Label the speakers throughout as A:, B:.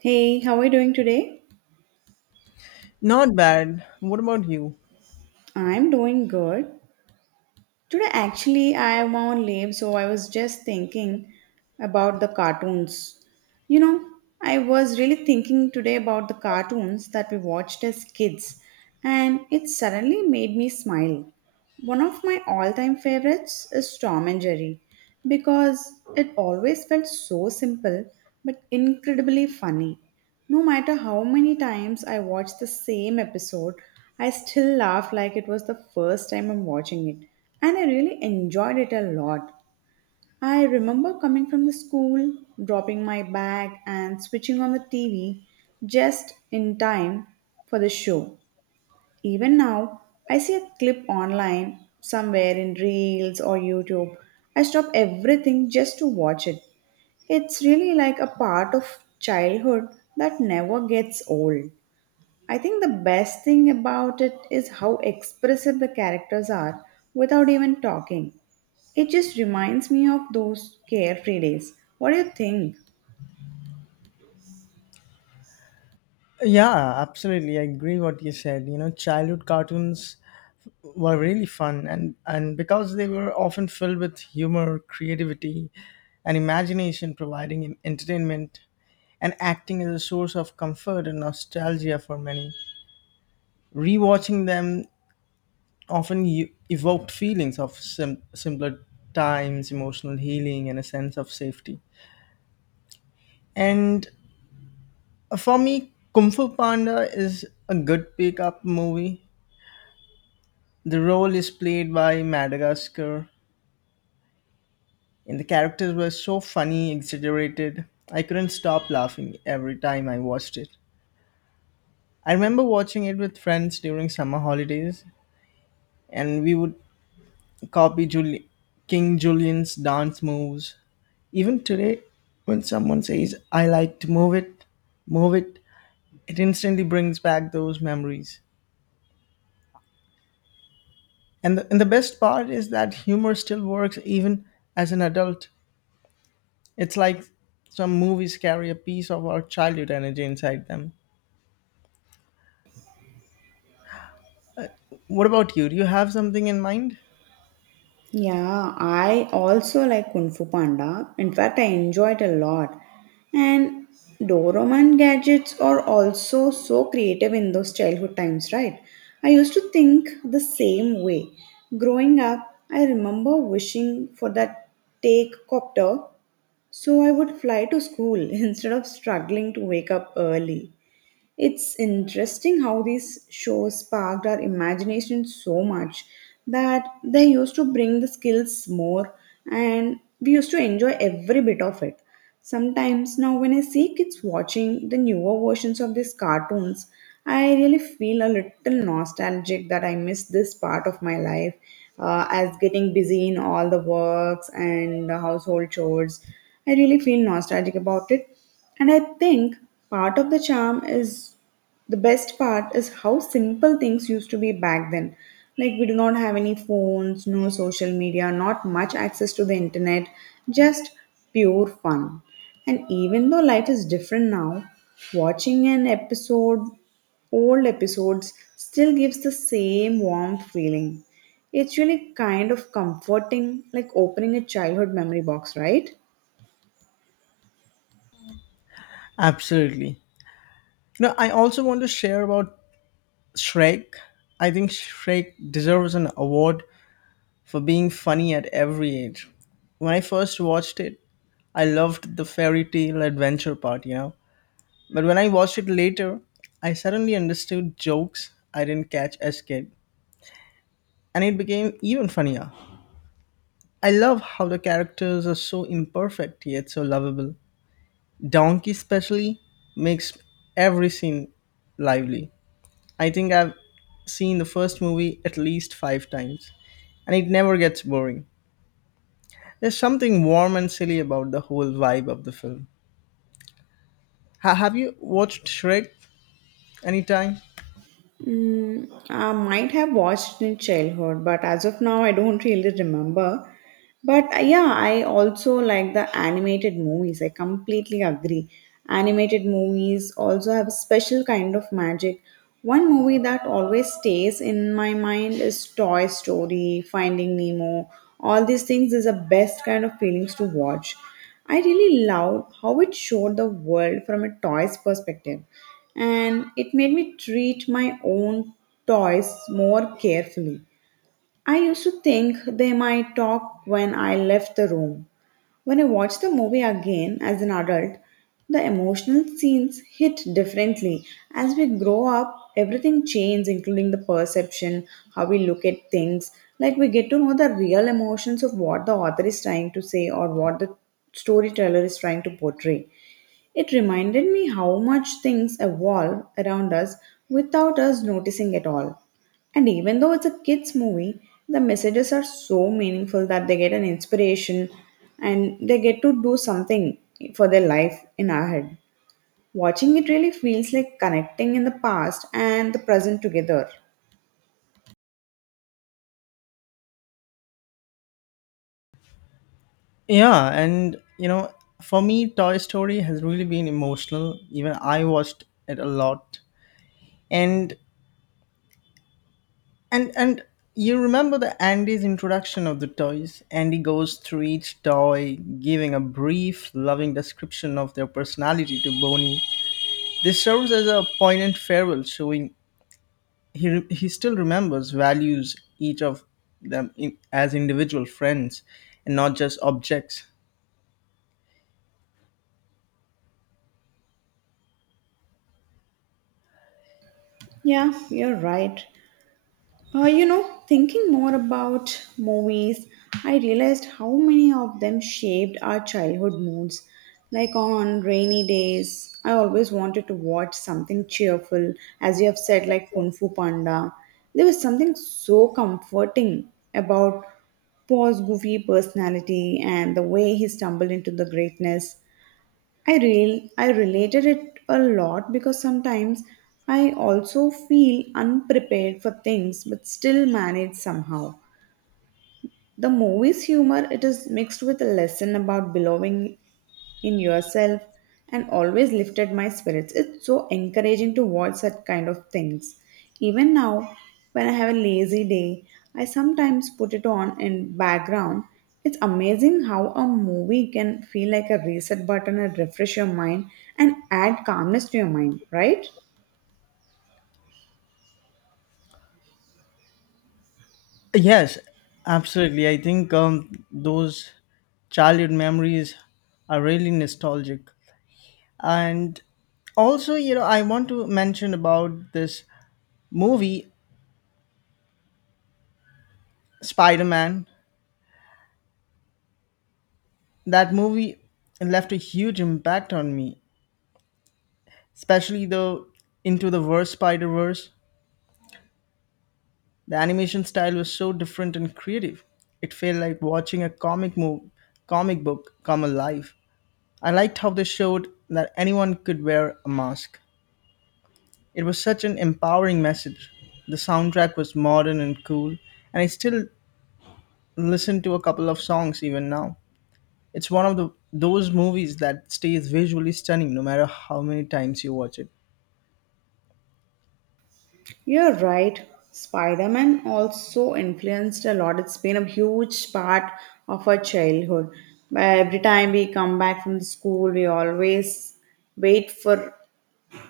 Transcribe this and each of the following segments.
A: Hey, how are you doing today?
B: Not bad. What about you?
A: I'm doing good. Today, actually, I am on leave, so I was just thinking about the cartoons. You know, I was really thinking today about the cartoons that we watched as kids, and it suddenly made me smile. One of my all time favorites is Tom and Jerry because it always felt so simple but incredibly funny. No matter how many times I watch the same episode, I still laugh like it was the first time I'm watching it. And I really enjoyed it a lot. I remember coming from the school, dropping my bag, and switching on the TV just in time for the show. Even now, I see a clip online somewhere in Reels or YouTube. I stop everything just to watch it. It's really like a part of childhood that never gets old. I think the best thing about it is how expressive the characters are without even talking. It just reminds me of those carefree days. What do you think?
B: Yeah, absolutely. I agree what you said. You know, childhood cartoons were really fun and because they were often filled with humor, creativity, and imagination providing entertainment and acting as a source of comfort and nostalgia for many. Rewatching them often evoked feelings of simpler times, emotional healing, and a sense of safety. And For me, Kung Fu Panda is a good pick-up movie. The role is played by Madagascar, and the characters were so funny, exaggerated. I couldn't stop laughing every time I watched it. I remember watching it with friends during summer holidays, and we would copy Juli- King Julian's dance moves. Even today, when someone says, I like to move it, it instantly brings back those memories. And the best part is that humor still works even as an adult. It's like some movies carry a piece of our childhood energy inside them. What about you? Do you have something in mind?
A: Yeah, I also like Kung Fu Panda. In fact, I enjoy it a lot. And Doraemon gadgets are also so creative in those childhood times, right? I used to think the same way. Growing up, I remember wishing for that take copter, so I would fly to school instead of struggling to wake up early. It's interesting how these shows sparked our imagination so much that they used to bring the skills more and we used to enjoy every bit of it. Sometimes now, when I see kids watching the newer versions of these cartoons, I really feel a little nostalgic that I miss this part of my life as getting busy in all the works and the household chores. I really feel nostalgic about it, and I think part of the charm is the best part is how simple things used to be back then. Like we do not have any phones, no social media, not much access to the internet, just pure fun. And even though life is different now, watching an episode, old episodes, still gives the same warm feeling. It's really kind of comforting, like opening a childhood memory box, right?
B: Absolutely. You know, I also want to share about Shrek. I think Shrek deserves an award for being funny at every age. When I first watched it, I loved the fairy tale adventure part, you know. But when I watched it later, I suddenly understood jokes I didn't catch as kid, and it became even funnier. I love how the characters are so imperfect yet so lovable. Donkey, especially, makes every scene lively. I think I've seen the first movie at least five times, and it never gets boring. There's something warm and silly about the whole vibe of the film. Have you watched Shrek anytime?
A: Mm, I might have watched in childhood, but as of now, I don't really remember. But yeah, I also like the animated movies. I completely agree. Animated movies also have a special kind of magic. One movie that always stays in my mind is Toy Story, Finding Nemo. All these things is the best kind of feelings to watch. I really loved how it showed the world from a toy's perspective, and it made me treat my own toys more carefully. I used to think they might talk when I left the room, when I watched the movie again as an adult, the emotional scenes hit differently. As we grow up, everything changes, including the perception, how we look at things. Like we get to know the real emotions of what the author is trying to say or what the storyteller is trying to portray. It reminded me how much things evolve around us without us noticing at all. And even though it's a kids' movie, the messages are so meaningful that they get an inspiration and they get to do something for their life in our head. Watching it really feels like connecting in the past and the present together.
B: Yeah, and you know, for me, Toy Story has really been emotional. Even I watched it a lot. And and you remember the Andy's introduction of the toys. Andy goes through each toy, giving a brief, loving description of their personality to Bonnie. This serves as a poignant farewell, showing he still remembers, values each of them in, as individual friends, and not just objects.
A: Yeah, you're right. You know, thinking more about movies, I realized how many of them shaped our childhood moods. Like on rainy days, I always wanted to watch something cheerful, as you have said, like Kung Fu Panda. There was something so comforting about Paul's goofy personality and the way he stumbled into the greatness. I related it a lot because sometimes I also feel unprepared for things but still manage somehow. The movie's humor it is mixed with a lesson about belonging in yourself and always lifted my spirits. It's so encouraging to watch such kind of things. Even now, when I have a lazy day, I sometimes put it on in background. It's amazing how a movie can feel like a reset button and refresh your mind and add calmness to your mind, right?
B: Yes, absolutely. I think those childhood memories are really nostalgic. And also, you know, I want to mention about this movie Spider-Man. That movie left a huge impact on me, especially the into the verse Spider-Verse. The animation style was so different and creative. It felt like watching a comic book come alive. I liked how they showed that anyone could wear a mask. It was such an empowering message. The soundtrack was modern and cool, and I still listen to a couple of songs even now. It's one of the those movies that stays visually stunning no matter how many times you watch it.
A: You're right. Spider Man also influenced a lot. It's been a huge part of our childhood. Every time we come back from the school, we always wait for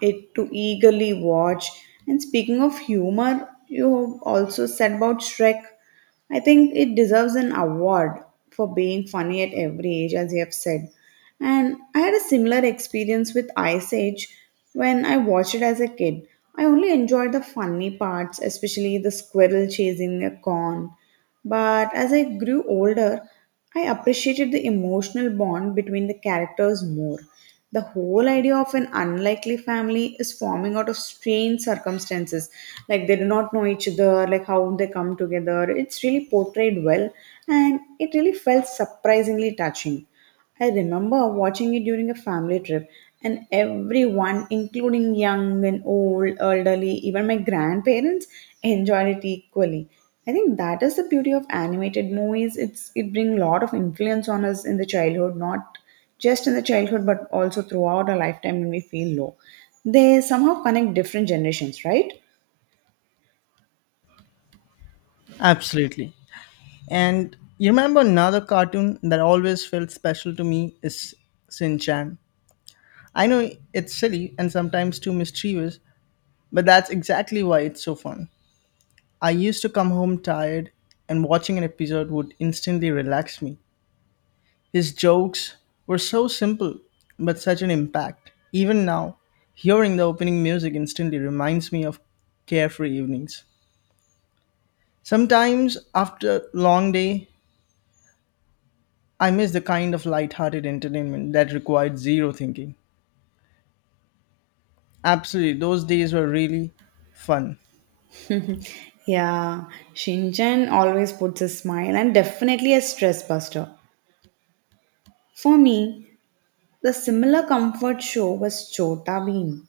A: it to eagerly watch. And speaking of humor, you also said about Shrek. I think it deserves an award for being funny at every age, as you have said. And I had a similar experience with Ice Age when I watched it as a kid. I only enjoyed the funny parts, especially the squirrel chasing a corn, but as I grew older, I appreciated the emotional bond between the characters more. The whole idea of an unlikely family is forming out of strange circumstances. Like they do not know each other, like how they come together. It's really portrayed well and it really felt surprisingly touching. I remember watching it during a family trip, and everyone, including young and old, elderly, even my grandparents, enjoyed it equally. I think that is the beauty of animated movies. It brings a lot of influence on us in the childhood, not just in the childhood, but also throughout our lifetime when we feel low. They somehow connect different generations, right?
B: Absolutely. And you remember another cartoon that always felt special to me is Sin Chan. I know it's silly and sometimes too mischievous, but that's exactly why it's so fun. I used to come home tired, and watching an episode would instantly relax me. His jokes were so simple, but such an impact. Even now, hearing the opening music instantly reminds me of carefree evenings. Sometimes, after a long day, I miss the kind of light-hearted entertainment that required zero thinking. Absolutely, those days were really fun.
A: Yeah, Shinchan always puts a smile and definitely a stress buster. For me, the similar comfort show was Chota Bheem.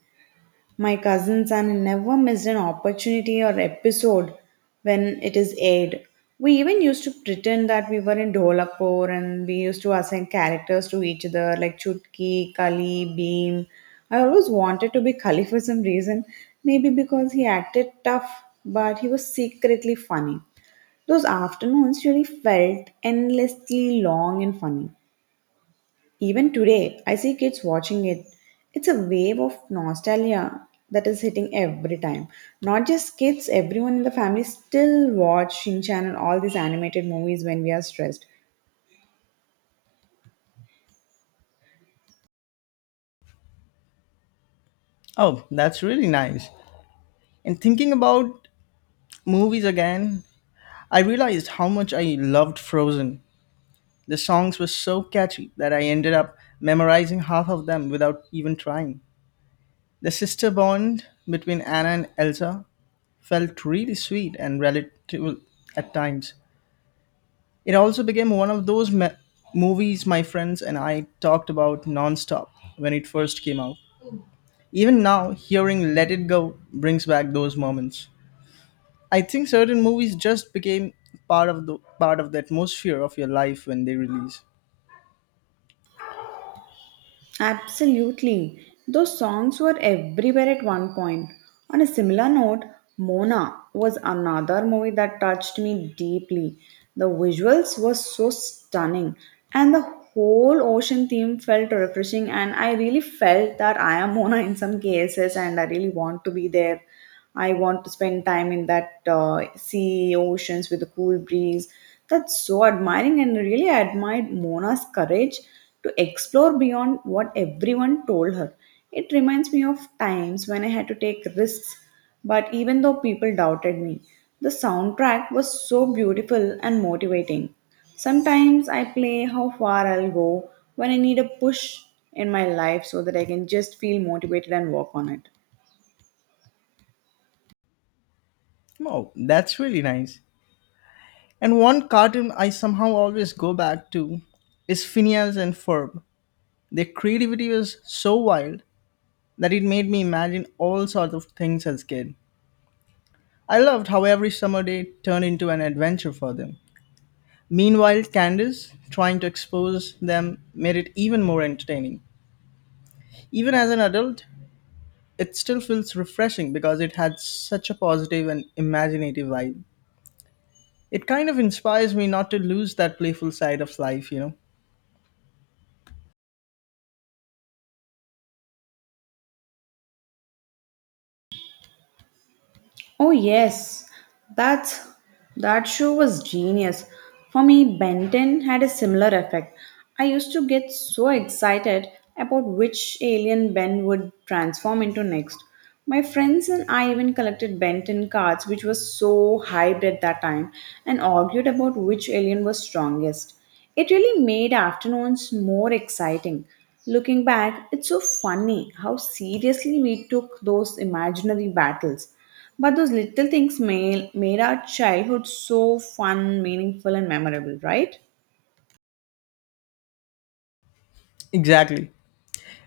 A: My cousins and I never missed an opportunity or episode when it is aired. We even used to pretend that we were in Dholapur and we used to assign characters to each other like Chutki, Kali, Beam. I always wanted to be Kali for some reason, maybe because he acted tough but he was secretly funny. Those afternoons really felt endlessly long and funny. Even today, I see kids watching it. It's a wave of nostalgia that is hitting every time. Not just kids, everyone in the family still watch Shin Chan and all these animated movies when we are stressed.
B: Oh, that's really nice. And thinking about movies again, I realized how much I loved Frozen. The songs were so catchy that I ended up memorizing half of them without even trying. The sister bond between Anna and Elsa felt really sweet and relatable at times. It also became one of those movies my friends and I talked about nonstop when it first came out. Even now, hearing Let It Go brings back those moments. I think certain movies just became part of the atmosphere of your life when they release.
A: Absolutely. Those songs were everywhere at one point. On a similar note, Mona was another movie that touched me deeply. The visuals were so stunning, and the whole ocean theme felt refreshing. And I really felt that I am Mona in some cases, and I really want to be there. I want to spend time in that sea, oceans with a cool breeze. That's so admiring, and really, I admired Mona's courage to explore beyond what everyone told her. It reminds me of times when I had to take risks, but even though people doubted me, the soundtrack was so beautiful and motivating. Sometimes I play how far I'll go when I need a push in my life so that I can just feel motivated and work on it.
B: Oh, that's really nice. And one cartoon I somehow always go back to is Phineas and Ferb. Their creativity was so wild that it made me imagine all sorts of things as a kid. I loved how every summer day turned into an adventure for them. Meanwhile, Candace trying to expose them made it even more entertaining. Even as an adult, it still feels refreshing because it had such a positive and imaginative vibe. It kind of inspires me not to lose that playful side of life, you know?
A: Oh yes, that's that show was genius. For me, Benton had a similar effect. I used to get so excited about which alien Ben would transform into next. My friends and I even collected Benton cards, which was so hyped at that time, and argued about which alien was strongest. It really made afternoons more exciting. Looking back, it's so funny how seriously we took those imaginary battles. But those little things made our childhood so fun, meaningful, and memorable, right?
B: Exactly.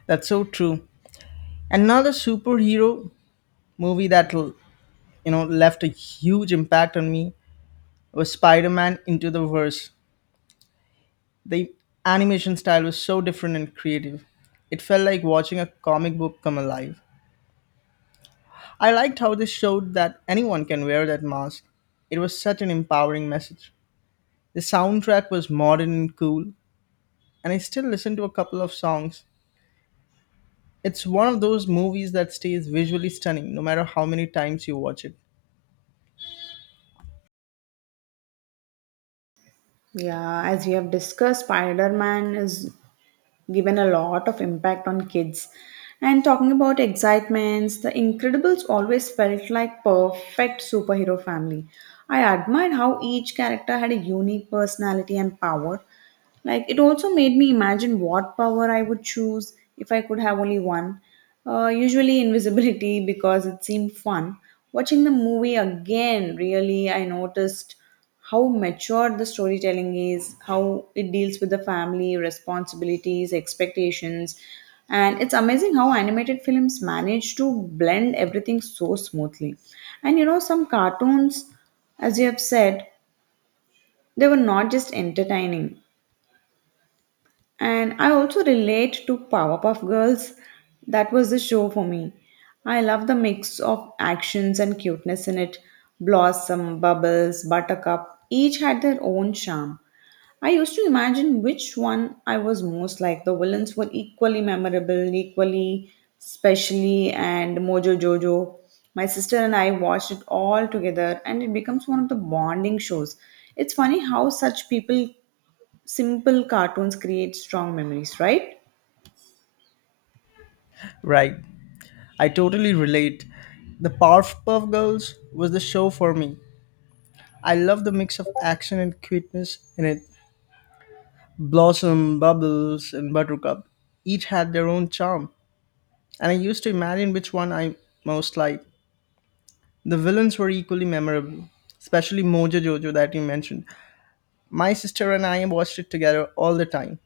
B: That's so true. Another superhero movie that, you know, left a huge impact on me was Spider-Man Into the Verse. The animation style was so different and creative. It felt like watching a comic book come alive. I liked how they showed that anyone can wear that mask. It was such an empowering message. The soundtrack was modern and cool, and I still listen to a couple of songs. It's one of those movies that stays visually stunning no matter how many times you watch it.
A: Yeah, as we have discussed, Spider Man is given a lot of impact on kids. And talking about excitements, the Incredibles always felt like perfect superhero family. I admired how each character had a unique personality and power, like it also made me imagine what power I would choose if I could have only one. Usually invisibility because it seemed fun. Watching the movie again, really, I noticed how mature the storytelling is, how it deals with the family, responsibilities, expectations. And it's amazing how animated films manage to blend everything so smoothly. And you know, some cartoons, as you have said, they were not just entertaining and I also relate to Powerpuff Girls. That was the show for me. I love the mix of actions and cuteness in it. Blossom, Bubbles, Buttercup, each had their own charm. I used to imagine which one I was most like. The villains were equally memorable, equally specially, and Mojo Jojo. My sister and I watched it all together, and it becomes one of the bonding shows. It's funny how such people simple cartoons create strong memories, right?
B: Right. I totally relate. The Powerpuff Girls was the show for me. I love the mix of action and cuteness in it. Blossom, Bubbles, and Buttercup each had their own charm, and I used to imagine which one I most liked. The villains were equally memorable, especially Mojo Jojo that you mentioned. My sister and I watched it together all the time,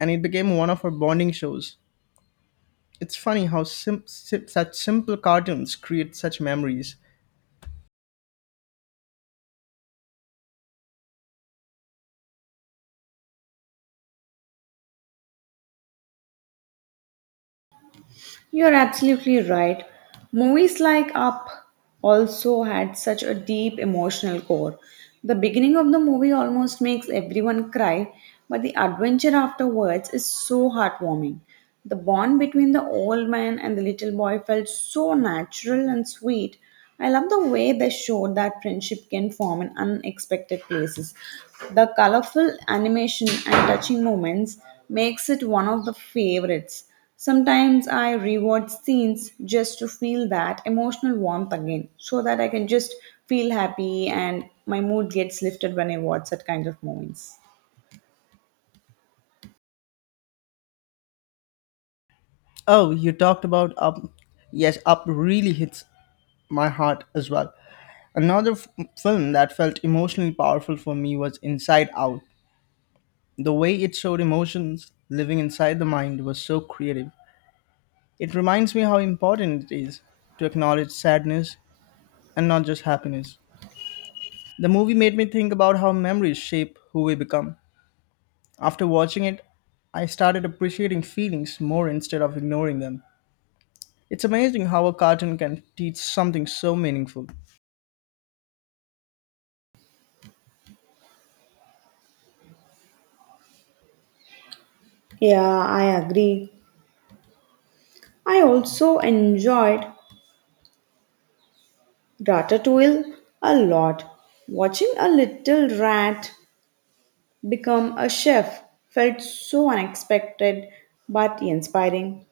B: and it became one of our bonding shows. It's funny how such simple cartoons create such memories.
A: You're absolutely right. Movies like Up also had such a deep emotional core. The beginning of the movie almost makes everyone cry, but the adventure afterwards is so heartwarming. The bond between the old man and the little boy felt so natural and sweet. I love the way they showed that friendship can form in unexpected places. The colorful animation and touching moments makes it one of the favorites. Sometimes I rewatch scenes just to feel that emotional warmth again, so that I can just feel happy and my mood gets lifted when I watch such kind of movies.
B: Oh, you talked about Up. Yes, Up really hits my heart as well. Another film that felt emotionally powerful for me was Inside Out. The way it showed emotions living inside the mind was so creative. It reminds me how important it is to acknowledge sadness and not just happiness. The movie made me think about how memories shape who we become. After watching it, I started appreciating feelings more instead of ignoring them. It's amazing how a cartoon can teach something so meaningful.
A: Yeah, I agree. I also enjoyed Ratatouille a lot. Watching a little rat become a chef felt so unexpected but inspiring.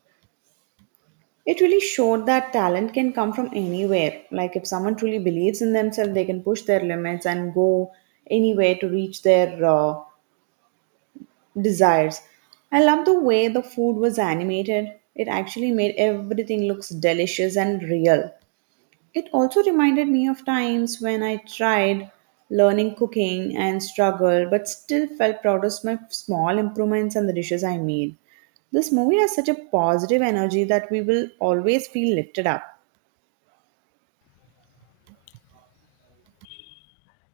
A: It really showed that talent can come from anywhere. Like, if someone truly believes in themselves, they can push their limits and go anywhere to reach their desires. I love the way the food was animated. It actually made everything looks delicious and real. It also reminded me of times when I tried learning cooking and struggled, but still felt proud of my small improvements and the dishes I made. This movie has such a positive energy that we will always feel lifted up.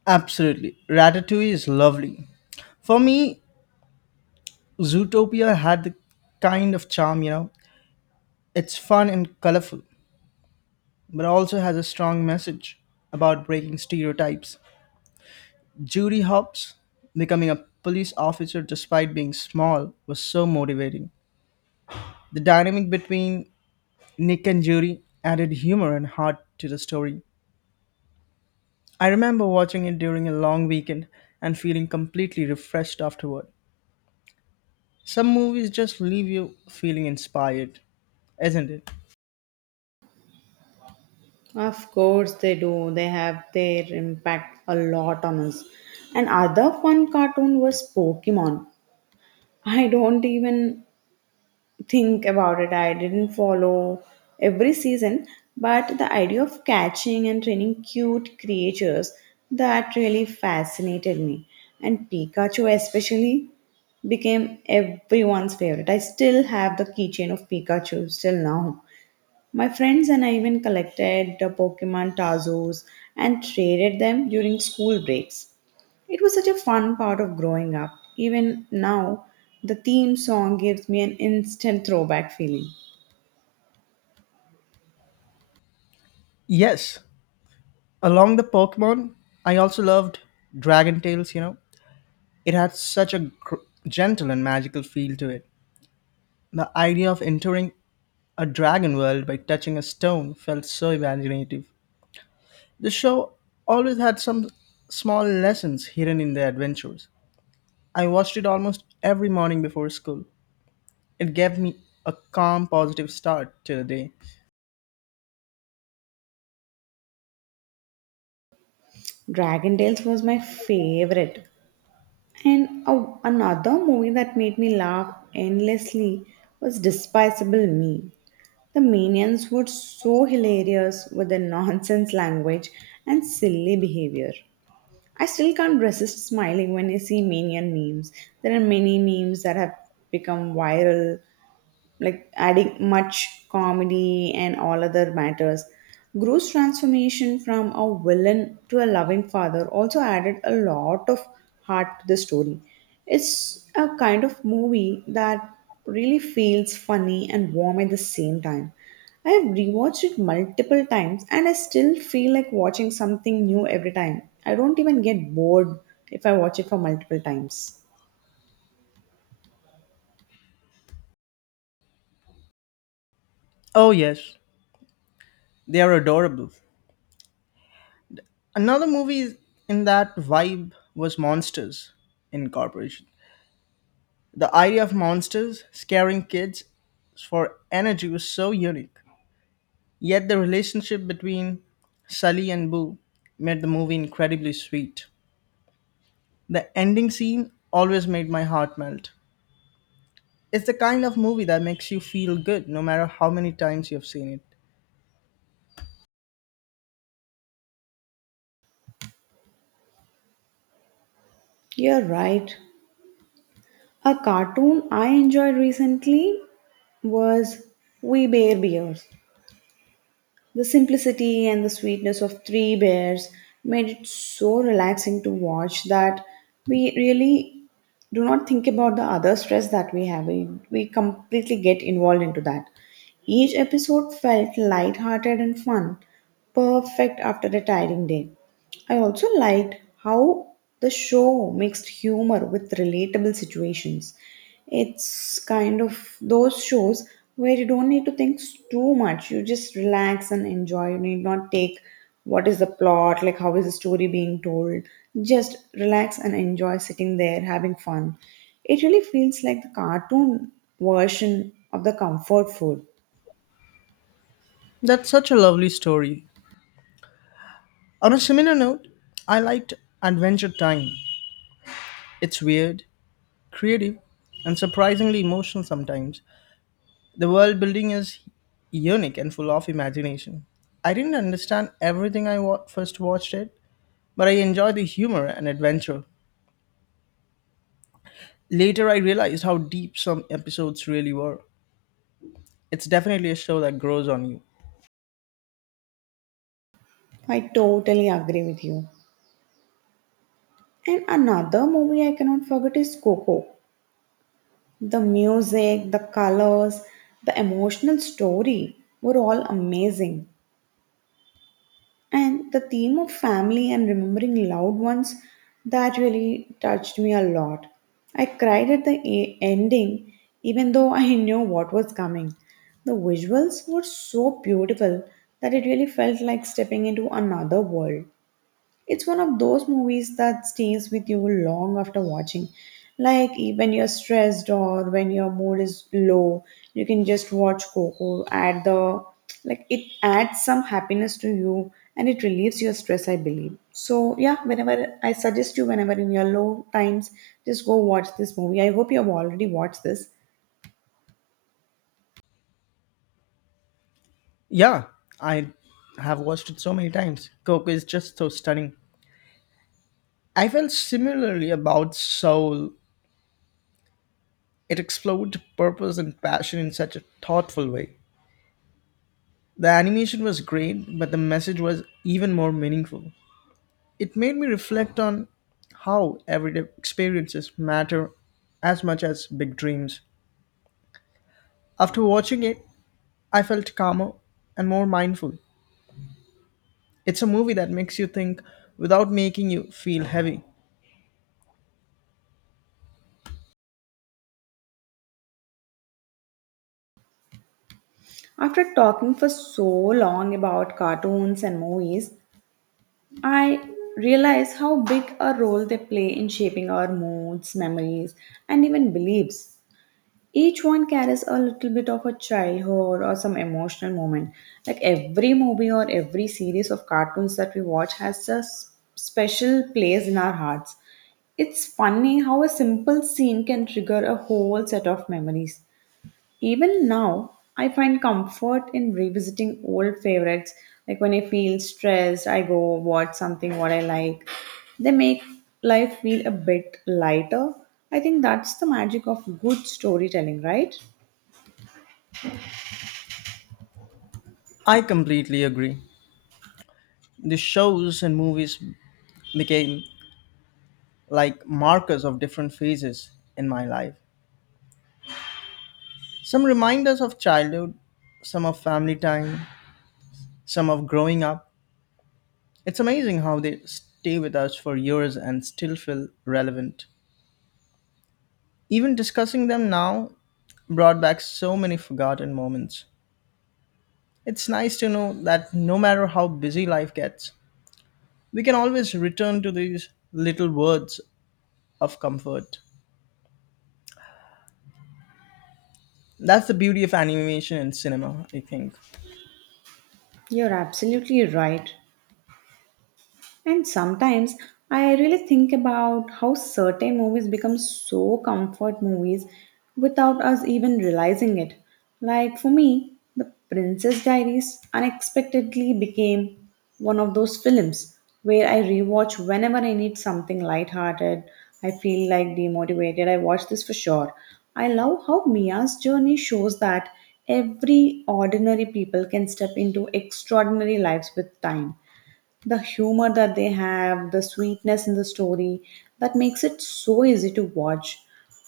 B: Absolutely. Ratatouille is lovely. For me, Zootopia had the kind of charm, you know. It's fun and colorful, but also has a strong message about breaking stereotypes. Judy Hopps becoming a police officer despite being small was so motivating. The dynamic between Nick and Judy added humor and heart to the story. I remember watching it during a long weekend and feeling completely refreshed afterward. Some movies just leave you feeling inspired, isn't it?
A: Of course they do. They have their impact a lot on us. And other fun cartoon was Pokemon. I don't even think about it. I didn't follow every season, but the idea of catching and training cute creatures that really fascinated me. And Pikachu especially became everyone's favorite. I still have the keychain of Pikachu still now. My friends and I even collected the Pokemon Tazos and traded them during school breaks. It was such a fun part of growing up. Even now, the theme song gives me an instant throwback feeling.
B: Yes, along the Pokemon, I also loved Dragon Tales, you know. It had such a gentle and magical feel to it. The idea of entering a dragon world by touching a stone felt so imaginative. The show always had some small lessons hidden in the adventures. I watched it almost every morning before school. It gave me a calm, positive start to the day.
A: Dragon Tales was my favorite. And another movie that made me laugh endlessly was Despicable Me. The minions were so hilarious with their nonsense language and silly behavior. I still can't resist smiling when I see minion memes. There are many memes that have become viral, like adding much comedy and all other matters. Gru's transformation from a villain to a loving father also added a lot of heart to the story. It's a kind of movie that really feels funny and warm at the same time. I have rewatched it multiple times and I still feel like watching something new every time. I don't even get bored if I watch it for multiple times.
B: Oh, yes, they are adorable. Another movie in that vibe was Monsters Incorporated. The idea of monsters scaring kids for energy was so unique. Yet the relationship between Sully and Boo made the movie incredibly sweet. The ending scene always made my heart melt. It's the kind of movie that makes you feel good no matter how many times you've seen it.
A: You're right. A cartoon I enjoyed recently was We Bear Bears. The simplicity and the sweetness of three bears made it so relaxing to watch that we really do not think about the other stress that we have. We completely get involved into that. Each episode felt light-hearted and fun, perfect after a tiring day. I also liked how the show mixed humor with relatable situations. It's kind of those shows where you don't need to think too much. You just relax and enjoy. You need not take what is the plot, like how is the story being told. Just relax and enjoy sitting there having fun. It really feels like the cartoon version of the comfort food.
B: That's such a lovely story. On a similar note, I liked Adventure Time. It's weird, creative, and surprisingly emotional sometimes. The world building is unique and full of imagination. I didn't understand everything I first watched it, but I enjoyed the humor and adventure. Later, I realized how deep some episodes really were. It's definitely a show that grows on you.
A: I totally agree with you. And another movie I cannot forget is Coco. The music, the colors, the emotional story were all amazing. And the theme of family and remembering loved ones that really touched me a lot. I cried at the ending, even though I knew what was coming. The visuals were so beautiful that it really felt like stepping into another world. It's one of those movies that stays with you long after watching. Like when you're stressed or when your mood is low, you can just watch Coco. Add the, like, it adds some happiness to you and it relieves your stress, I believe. So yeah, whenever I suggest you, whenever in your low times, just go watch this movie. I hope you have already watched this.
B: Yeah, I have watched it so many times. Coco is just so stunning. I felt similarly about Soul. It explored purpose and passion in such a thoughtful way. The animation was great, but the message was even more meaningful. It made me reflect on how everyday experiences matter as much as big dreams. After watching it, I felt calmer and more mindful. It's a movie that makes you think without making you feel heavy.
A: After talking for so long about cartoons and movies, I realize how big a role they play in shaping our moods, memories, and even beliefs. Each one carries a little bit of a childhood or some emotional moment. Like every movie or every series of cartoons that we watch has a special place in our hearts. It's funny how a simple scene can trigger a whole set of memories. Even now, I find comfort in revisiting old favorites. Like when I feel stressed, I go watch something what I like. They make life feel a bit lighter. I think that's the magic of good storytelling, right?
B: I completely agree. The shows and movies became like markers of different phases in my life. Some remind us of childhood, some of family time, some of growing up. It's amazing how they stay with us for years and still feel relevant. Even discussing them now brought back so many forgotten moments. It's nice to know that no matter how busy life gets, we can always return to these little words of comfort. That's the beauty of animation and cinema, I think.
A: You're absolutely right. And sometimes I really think about how certain movies become so comfort movies without us even realizing it. Like for me, The Princess Diaries unexpectedly became one of those films where I rewatch whenever I need something lighthearted. I feel like demotivated, I watch this for sure. I love how Mia's journey shows that every ordinary people can step into extraordinary lives with time, the humor that they have, the sweetness in the story, that makes it so easy to watch.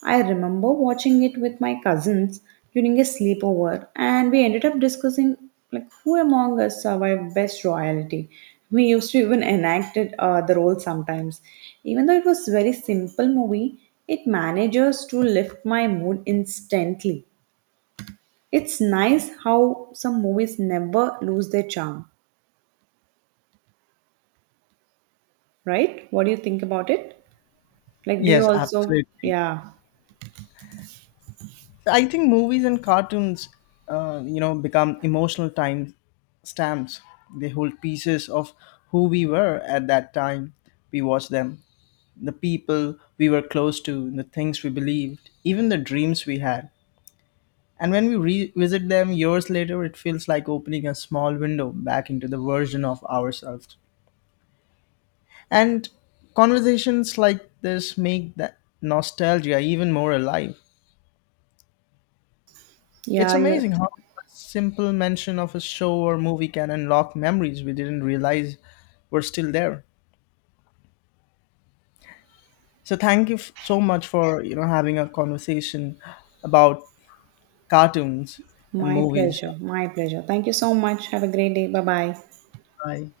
A: I remember watching it with my cousins during a sleepover, and we ended up discussing like who among us survived best royalty. We used to even enact it, the role sometimes. Even though it was very simple movie, it manages to lift my mood instantly. It's nice how some movies never lose their charm, right? What do you think about it? Like, do you
B: Yes,
A: also?
B: absolutely.
A: Yeah,
B: I think movies and cartoons you know, become emotional time stamps. They hold pieces of who we were at that time. We watched them, the people we were close to, the things we believed, even the dreams we had. And when we revisit them years later, it feels like opening a small window back into the version of ourselves. And conversations like this make that nostalgia even more alive. It's
A: yeah, you.
B: amazing how a simple mention of a show or movie can unlock memories we didn't realize were still there. So thank you so much for, you know, having a conversation about cartoons and
A: My
B: movies.
A: pleasure. My pleasure. Thank you so much. Have a great day. Bye bye.
B: Bye.